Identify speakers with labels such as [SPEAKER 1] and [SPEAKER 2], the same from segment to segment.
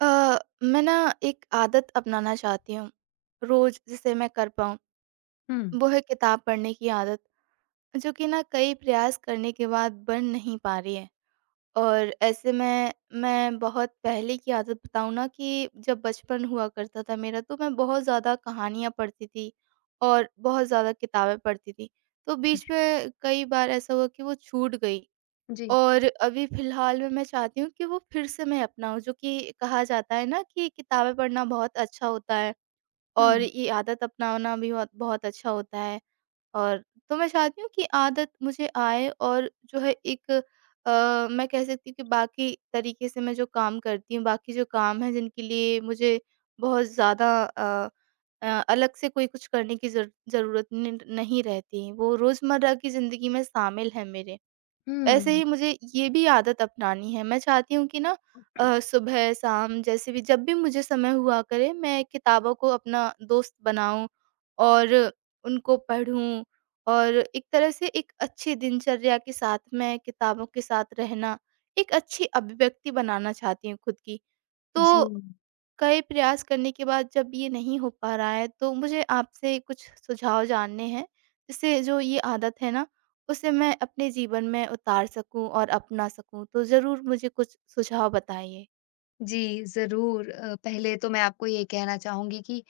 [SPEAKER 1] अ, मैं ना एक आदत अपनाना चाहती हूँ, रोज़ जिसे मैं कर पाऊँ,
[SPEAKER 2] हुँ,
[SPEAKER 1] वो है किताब पढ़ने की आदत, जो कि ना कई प्रयास करने के बाद बन नहीं पा रही है। और ऐसे में मैं बहुत पहले की आदत बताऊँ ना, कि जब बचपन हुआ करता था मेरा, तो मैं बहुत ज़्यादा कहानियाँ पढ़ती थी और बहुत ज़्यादा किताबें पढ़ती थी। तो बीच में कई बार ऐसा हुआ कि वो छूट गई।
[SPEAKER 2] जी।
[SPEAKER 1] और अभी फ़िलहाल में मैं चाहती हूँ कि वो फिर से मैं अपनाऊँ, जो कि कहा जाता है ना, कि किताबें पढ़ना बहुत अच्छा होता है
[SPEAKER 2] हुँ,
[SPEAKER 1] और ये आदत अपनाना भी बहुत बहुत अच्छा होता है। और तो मैं चाहती हूँ कि आदत मुझे आए, और जो है एक मैं कह सकती हूँ कि बाकी तरीके से मैं जो काम करती हूँ, बाकी जो काम है जिनके लिए मुझे बहुत ज़्यादा अलग से कोई कुछ करने की ज़रूरत नहीं नहीं रहती, वो रोज़मर्रा की ज़िंदगी में शामिल है मेरे। ऐसे
[SPEAKER 2] हुँ,
[SPEAKER 1] ही मुझे ये भी आदत अपनानी है। मैं चाहती हूँ कि ना सुबह, शाम, जैसे भी जब भी मुझे समय हुआ करे, मैं किताबों को अपना दोस्त बनाऊँ और उनको पढूँ, और एक तरह से एक अच्छी दिनचर्या के साथ मैं किताबों के साथ रहना, एक अच्छी अभिव्यक्ति बनाना चाहती हूँ खुद की।
[SPEAKER 2] जी।
[SPEAKER 1] तो कई प्रयास करने के बाद जब ये नहीं हो पा रहा है, तो मुझे आपसे कुछ सुझाव जानने हैं, जिससे जो ये आदत है ना, उसे मैं अपने जीवन में उतार सकूं और अपना सकूं, तो ज़रूर मुझे कुछ सुझाव बताइए।
[SPEAKER 2] जी, ज़रूर। पहले तो मैं आपको ये कहना चाहूँगी कि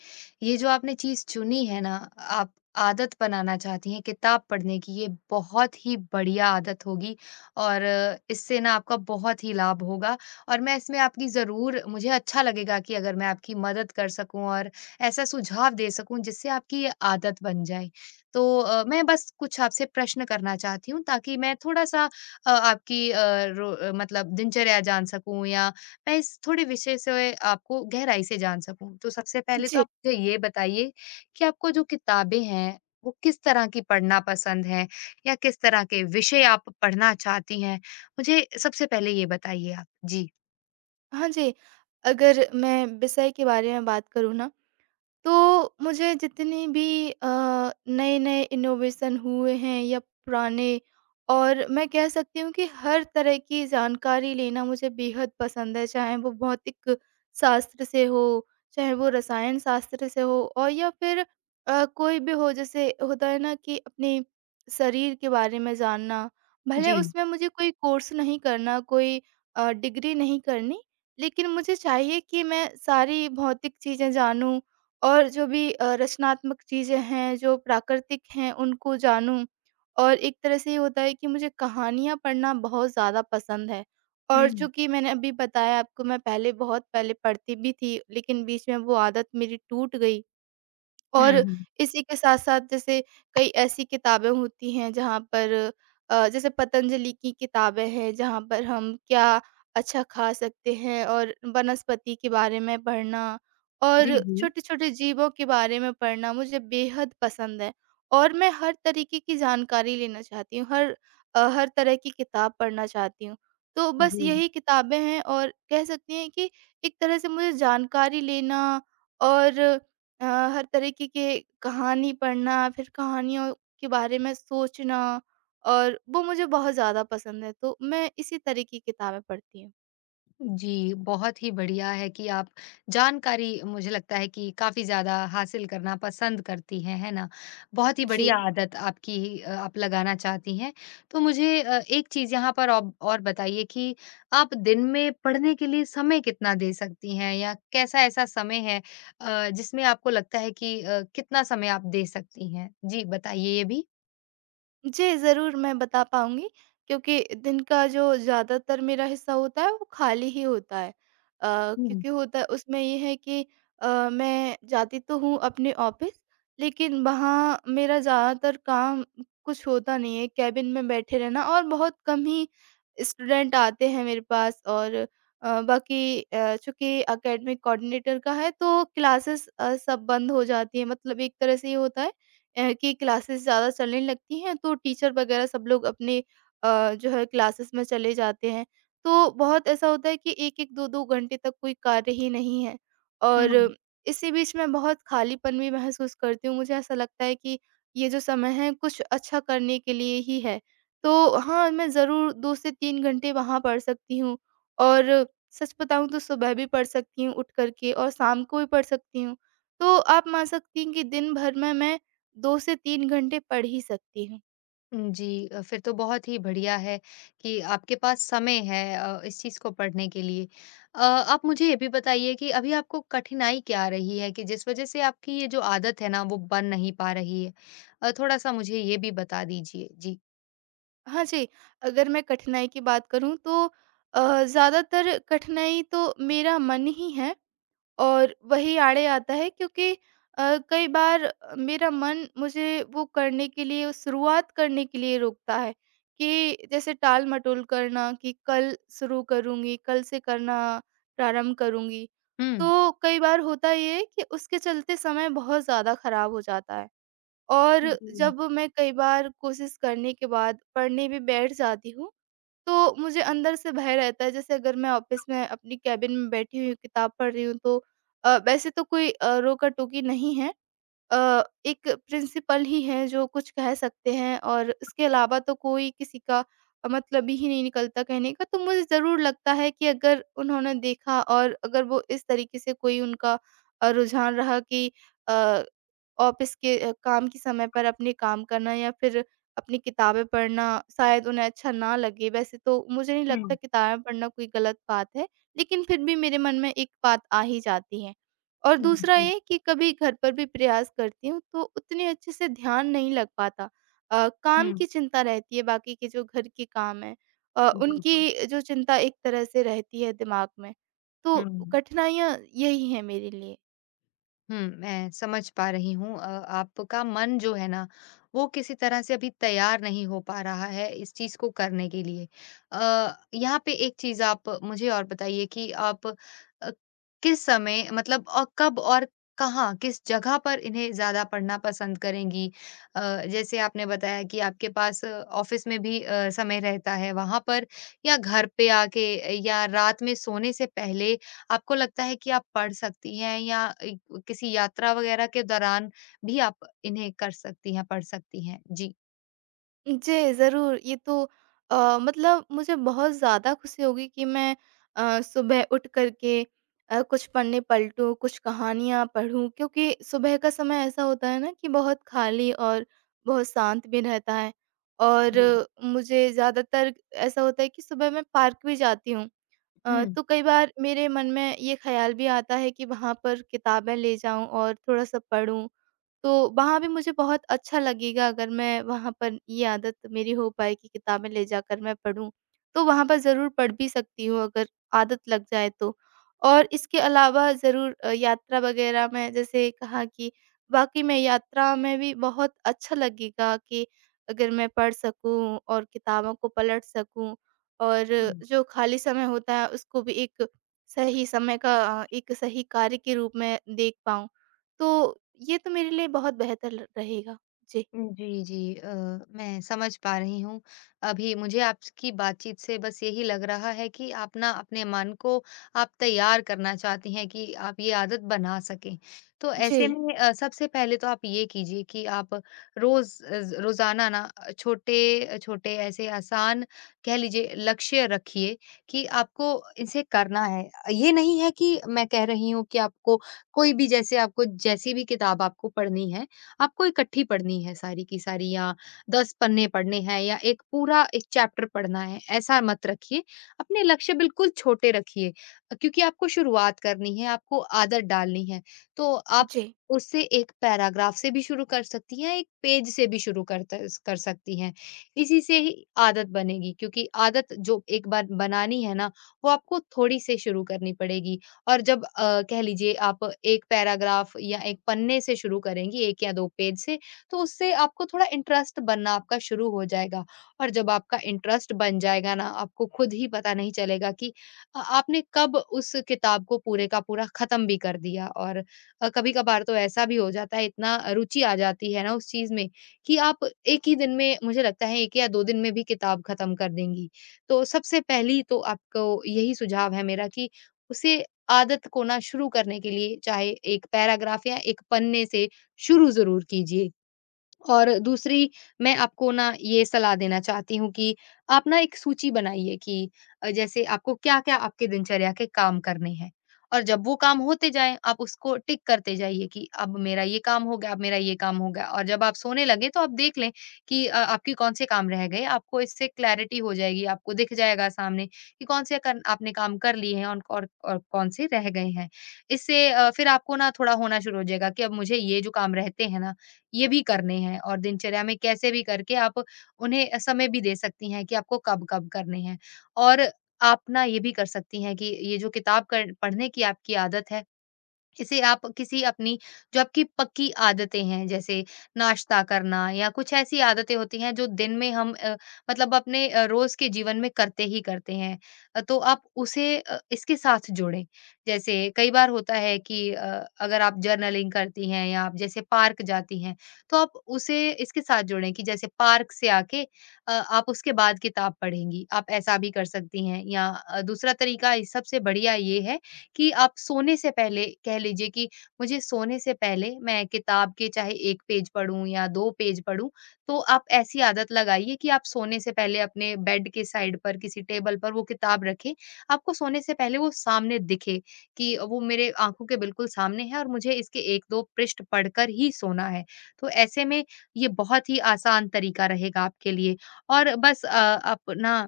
[SPEAKER 2] ये जो आपने चीज़ चुनी है ना, आप आदत बनाना चाहती हैं किताब पढ़ने की, ये बहुत ही बढ़िया आदत होगी और इससे ना आपका बहुत ही लाभ होगा। और मैं इसमें आपकी ज़रूर मुझे अच्छा लगेगा कि अगर मैं आपकी मदद कर सकूँ और ऐसा सुझाव दे सकूँ जिससे आपकी ये आदत बन जाए। तो मैं बस कुछ आपसे प्रश्न करना चाहती हूँ, ताकि मैं थोड़ा-सा आपकी मतलब दिनचर्या जान सकूँ, या मैं इस थोड़े विषय से आपको गहराई से जान सकूँ। तो सबसे पहले तो
[SPEAKER 1] जी।
[SPEAKER 2] आप मुझे ये बताइए कि आपको जो किताबें हैं, वो किस तरह की पढ़ना पसंद है या किस तरह के विषय आप पढ़ना चाहती हैं? मुझे सबसे पहले ये बताइए आप। जी।
[SPEAKER 1] हाँ जी, अगर मैं विषय के बारे में बात करूँ ना, तो मुझे जितने भी अ, नए-नए इनोवेशन हुए हैं या पुराने, और मैं कह सकती हूँ कि हर तरह की जानकारी लेना मुझे बेहद पसंद है, चाहे वो भौतिक शास्त्र से हो, चाहे वो रसायन शास्त्र से हो, और या फिर कोई भी हो, जैसे होता है ना कि अपने शरीर के बारे में जानना। भले
[SPEAKER 2] जी।
[SPEAKER 1] उसमें मुझे कोई कोर्स नहीं करना, कोई डिग्री नहीं करनी, लेकिन मुझे चाहिए कि मैं सारी भौतिक चीज़ें जानूँ, और जो भी रचनात्मक चीज़ें हैं, जो प्राकृतिक हैं, उनको जानूँ। और एक तरह से ये होता है कि मुझे कहानियाँ पढ़ना बहुत ज़्यादा पसंद है, और
[SPEAKER 2] हुँ।
[SPEAKER 1] चूँकि मैंने अभी बताया आपको, मैं पहले बहुत पहले पढ़ती भी थी, लेकिन बीच में वो आदत मेरी टूट गई।
[SPEAKER 2] हुँ,
[SPEAKER 1] और
[SPEAKER 2] हुँ।
[SPEAKER 1] इसी के साथ-साथ, जैसे कई ऐसी किताबें होती हैं जहाँ पर जैसे पतंजलि की किताबें हैं जहाँ पर हम क्या अच्छा खा सकते हैं और वनस्पति के बारे में पढ़ना,
[SPEAKER 2] जी,
[SPEAKER 1] और
[SPEAKER 2] जी।
[SPEAKER 1] छोटे-छोटे जीवों के बारे में पढ़ना मुझे बेहद पसंद है। और मैं हर तरीके की जानकारी लेना चाहती हूँ, हर तरह की किताब पढ़ना चाहती हूँ। तो बस
[SPEAKER 2] जी।
[SPEAKER 1] यही किताबें हैं और कह सकती हैं कि एक तरह से मुझे जानकारी लेना, और अ, हर तरीके के कहानी पढ़ना, फिर कहानियों के बारे में सोचना, और वो मुझे बहुत ज़्यादा पसंद है, तो मैं इसी तरह की किताबें पढ़ती हूँ।
[SPEAKER 2] जी, बहुत ही बढ़िया है कि आप जानकारी, मुझे लगता है, कि काफ़ी ज़्यादा हासिल करना पसंद करती हैं, है ना? बहुत ही
[SPEAKER 1] जी।
[SPEAKER 2] बढ़िया आदत आपकी आप लगाना चाहती हैं। तो मुझे एक चीज़ यहाँ पर औब और बताइए कि आप दिन में पढ़ने के लिए समय कितना दे सकती हैं, या कैसा ऐसा समय है जिसमें आपको लगता है कि कितना समय आप दे सकती हैं? जी, बताइए ये भी।
[SPEAKER 1] जी, ज़रूर मैं बता पाऊँगी, क्योंकि दिन का जो ज़्यादातर मेरा हिस्सा होता है, वो खाली ही होता है।
[SPEAKER 2] हुँ।
[SPEAKER 1] क्योंकि होता है उसमें ये है कि अ, मैं जाती तो हूँ अपने ऑफ़िस, लेकिन वहाँ मेरा ज़्यादातर काम कुछ होता नहीं है, केबिन में बैठे रहना और बहुत कम ही स्टूडेंट आते हैं मेरे पास, और बाकी चूँकि एकेडमिक कोऑर्डिनेटर का है, तो क्लासेस सब बंद हो जाती हैं। मतलब एक तरह से ये होता है की क्लासेस ज़्यादा चलने लगती हैं, तो टीचर वगैरह सब लोग अपने जो है क्लासेस में चले जाते हैं। तो बहुत ऐसा होता है कि 1-1 2-2 घंटे तक कोई कार्य ही नहीं है, और
[SPEAKER 2] हुँ।
[SPEAKER 1] इसी बीच मैं बहुत खालीपन भी महसूस करती हूँ। मुझे ऐसा लगता है कि ये जो समय है कुछ अच्छा करने के लिए ही है। तो हाँ, मैं ज़रूर 2 से 3 घंटे वहाँ पढ़ सकती हूँ, और सच बताऊँ तो सुबह भी पढ़ सकती हूँ उठ कर के, और शाम को भी पढ़ सकती हूँ। तो आप मान सकती हैं कि दिन भर में मैं 2 से 3 घंटे पढ़ ही सकती हूँ।
[SPEAKER 2] जी, फिर तो बहुत ही बढ़िया है कि आपके पास समय है इस चीज़ को पढ़ने के लिए। आप मुझे ये भी बताइए कि अभी आपको कठिनाई क्या आ रही है, कि जिस वज़ह से आपकी ये जो आदत है ना, वो बन नहीं पा रही है? थोड़ा-सा मुझे ये भी बता दीजिए। जी।
[SPEAKER 1] हाँ जी, अगर मैं कठिनाई की बात करूँ तो ज़्यादातर कठिनाई तो मेरा मन ही है, और वही आड़े आता है, क्योंकि कई बार मेरा मन मुझे वो करने के लिए, उस शुरुआत करने के लिए रोकता है, कि जैसे टाल-मटोल करना, कि कल शुरू करूँगी, कल से करना प्रारंभ करूँगी।
[SPEAKER 2] हुँ।
[SPEAKER 1] तो कई बार होता ये है कि उसके चलते समय बहुत ज़्यादा खराब हो जाता है। और
[SPEAKER 2] जी।
[SPEAKER 1] जब मैं कई बार कोशिश करने के बाद पढ़ने भी बैठ जाती हूँ, तो मुझे अंदर से भय रहता है, जैसे अगर मैं ऑफ़िस में अपनी केबिन में बैठी हुई हूँ, किताब पढ़ रही हूँ तो वैसे तो कोई रोका-टोकी नहीं है, एक प्रिंसिपल ही हैं जो कुछ कह सकते हैं, और इसके अलावा तो कोई किसी का मतलब ही नहीं निकलता कहने का। तो मुझे ज़रूर लगता है कि अगर उन्होंने देखा, और अगर वो इस तरीके से कोई उनका रुझान रहा कि अ, ऑफ़िस के काम के समय पर अपने काम करना या फिर अपनी किताबें पढ़ना, शायद उन्हें अच्छा ना लगे। वैसे तो मुझे नहीं लगता
[SPEAKER 2] हुँ।
[SPEAKER 1] किताबें पढ़ना कोई गलत बात है, लेकिन फिर भी मेरे मन में एक बात आ ही जाती है। और
[SPEAKER 2] हुँ,
[SPEAKER 1] दूसरा
[SPEAKER 2] हुँ।
[SPEAKER 1] ये कि कभी घर पर भी प्रयास करती हूँ, तो उतने अच्छे से ध्यान नहीं लग पाता। काम
[SPEAKER 2] हुँ,
[SPEAKER 1] की चिंता रहती है, बाकी के जो घर के काम हैं,
[SPEAKER 2] बिल्कुल।
[SPEAKER 1] उनकी जो चिंता एक तरह से रहती है दिमाग में। तो
[SPEAKER 2] हुँ।
[SPEAKER 1] कठिनाइयाँ यही हैं मेरे लिए।
[SPEAKER 2] मैं समझ पा रही हूँ आपका मन जो है ना, वो किसी तरह से अभी तैयार नहीं हो पा रहा है इस चीज़ को करने के लिए। यहाँ पे एक चीज़ आप मुझे और बताइए कि आप किस समय, मतलब, और कब और कहाँ, किस जगह पर इन्हें ज़्यादा पढ़ना पसंद करेंगी? अ, जैसे आपने बताया कि आपके पास ऑफ़िस में भी समय रहता है, वहाँ पर, या घर पे आके, या रात में सोने से पहले आपको लगता है कि आप पढ़ सकती हैं, या एक किसी यात्रा वगैरह के दौरान भी आप इन्हें कर सकती हैं, पढ़ सकती हैं? जी।
[SPEAKER 1] जी, ज़रूर। ये तो अ, मतलब मुझे बहुत ज़्यादा खुशी होगी कि मैं सुबह उठ कर के कुछ पन्ने पलटूँ, कुछ कहानियाँ पढूँ, क्योंकि सुबह का समय ऐसा होता है ना कि बहुत खाली और बहुत शांत भी रहता है। और मुझे ज़्यादातर ऐसा होता है कि सुबह मैं पार्क भी जाती हूँ,
[SPEAKER 2] हुँ,
[SPEAKER 1] तो कई बार मेरे मन में ये ख़्याल भी आता है कि वहाँ पर किताबें ले जाऊँ और थोड़ा-सा पढूँ। तो वहाँ भी मुझे बहुत अच्छा लगेगा, अगर मैं वहाँ पर ये आदत मेरी हो पाए कि किताबें ले जाकर मैं पढूँ, तो वहाँ पर ज़रूर पढ़ भी सकती हूँ, अगर आदत लग जाए तो। और इसके अलावा ज़रूर यात्रा वग़ैरह में जैसे कहा कि वाक़ई में यात्रा में भी बहुत अच्छा लगेगा, कि अगर मैं पढ़ सकूँ और किताबों को पलट सकूँ, और
[SPEAKER 2] हुँ।
[SPEAKER 1] जो खाली समय होता है उसको भी एक सही समय का एक सही कार्य के रूप में देख पाऊँ। तो ये तो मेरे लिए बहुत बेहतर ल रहेगा। जी।
[SPEAKER 2] जी, जी। मैं समझ पा रही हूँ। अभी मुझे आपकी बातचीत से बस यही लग रहा है कि आप ना अपने मन को आप तैयार करना चाहती हैं कि आप ये आदत बना सकें। तो ऐसे
[SPEAKER 1] जी,
[SPEAKER 2] में सबसे पहले तो आप ये कीजिए कि आप रोज़ाना ना छोटे-छोटे ऐसे आसान, कह लीजिए, लक्ष्य रखिए कि आपको इसे करना है। ये नहीं है कि मैं कह रही हूँ कि आपको कोई भी, जैसे आपको जैसी भी किताब आपको पढ़नी है, आपको इकट्ठी पढ़नी है सारी की सारी, या 10 पन्ने पढ़ने हैं, या एक पूरा एक चैप्टर पढ़ना है, ऐसा मत रखिए। अपने लक्ष्य बिल्कुल छोटे रखिए, क्योंकि आपको शुरुआत करनी है, आपको आदत डालनी है। तो आप
[SPEAKER 1] जी।
[SPEAKER 2] उससे एक पैराग्राफ से भी शुरू कर सकती हैं, एक पेज से भी शुरू कर सकती हैं। इसी से ही आदत बनेगी, क्योंकि आदत जो एक बार बनानी है ना, वो आपको थोड़ी से शुरू करनी पड़ेगी। और जब कह लीजिए आप एक पैराग्राफ या एक पन्ने से शुरू करेंगी, 1 या 2 पेज से, तो उससे आपको थोड़ा इंटरेस्ट बनना आपका शुरू हो जाएगा। और जब आपका इंटरेस्ट बन जाएगा ना, आपको खुद ही पता नहीं चलेगा कि आपने कब उस किताब को पूरे का पूरा ख़त्म भी कर दिया। और कभी-कभार तो ऐसा भी हो जाता है, इतना रुचि आ जाती है ना उस चीज़ में कि आप एक ही दिन में, मुझे लगता है 1 या 2 दिन में भी, किताब ख़त्म कर देंगी। तो सबसे पहली तो आपको यही सुझाव है मेरा कि उसे आदत को ना शुरू करने के लिए, चाहे 1 पैराग्राफ या 1 पन्ने से, शुरू ज़रूर कीजिए। और दूसरी, मैं आपको ना ये सलाह देना चाहती हूँ कि आप ना एक सूची बनाइए कि जैसे आपको क्या-क्या आपके दिनचर्या के काम करने हैं, और जब वो काम होते जाएँ, आप उसको टिक करते जाइए कि अब मेरा ये काम हो गया, अब मेरा ये काम हो गया। और जब आप सोने लगें तो आप देख लें कि आपके कौन-से काम रह गए। आपको इससे क्लैरिटी हो जाएगी, आपको दिख जाएगा सामने कि कौन-से कन आपने काम कर लिए हैं और कौन से रह गए हैं। इससे फिर आपको ना थोड़ा होना शुरू हो जाएगा कि अब मुझे ये जो काम रहते हैं ना, ये भी करने हैं, और दिनचर्या में कैसे भी करके आप उन्हें समय भी दे सकती हैं कि आपको कब-कब करने हैं। और आप ना ये भी कर सकती हैं कि ये जो किताब क पढ़ने की आपकी आदत है, इसे आप किसी अपनी, जो आपकी पक्की आदतें हैं, जैसे नाश्ता करना, या कुछ ऐसी आदतें होती हैं जो दिन में हम, मतलब अपने रोज के जीवन में, करते ही करते हैं, तो आप उसे इसके साथ जोड़ें। जैसे कई बार होता है कि, अगर आप जर्नलिंग करती हैं, या आप जैसे पार्क जाती हैं, तो आप उसे इसके साथ जोड़ें कि जैसे पार्क से आके आप उसके बाद किताब पढ़ेंगी, आप ऐसा भी कर सकती हैं। या दूसरा तरीका इस सबसे बढ़िया ये है कि आप सोने से पहले, कह लीजिए कि मुझे सोने से पहले मैं किताब के चाहे 1 पेज पढूँ या 2 पेज पढूँ, तो आप ऐसी आदत लगाइए कि आप सोने से पहले अपने बेड के साइड पर किसी टेबल पर वो किताब रखें। आपको सोने से पहले वो सामने दिखे कि वो मेरे आँखों के बिल्कुल सामने है, और मुझे इसके 1-2 पृष्ठ पढ़कर ही सोना है। तो ऐसे में ये बहुत ही आसान तरीका रहेगा आपके लिए। और बस अपना,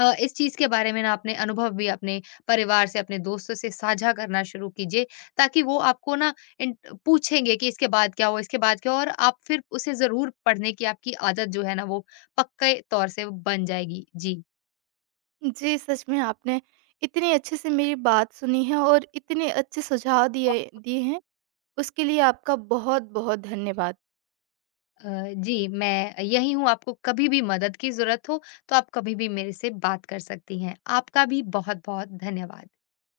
[SPEAKER 2] इस चीज़ के बारे में ना अपने अनुभव भी अपने परिवार से, अपने दोस्तों से साझा करना शुरू कीजिए, ताकि वो आपको ना इन पूछेंगे कि इसके बाद क्या हुआ, इसके बाद क्या हुआ, और आप फिर उसे ज़रूर पढ़ने की आपकी आदत जो है ना वो पक्के तौर से बन जाएगी। जी।
[SPEAKER 1] जी, सच में आपने इतने अच्छे से मेरी बात सुनी है, और इतने अच्छे सुझाव दिए दिए हैं, उसके लिए आपका बहुत-बहुत धन्यवाद।
[SPEAKER 2] अ, जी, मैं यहीं हूँ, आपको कभी भी मदद की ज़रूरत हो, तो आप कभी भी मेरे से बात कर सकती हैं। आपका भी बहुत-बहुत धन्यवाद।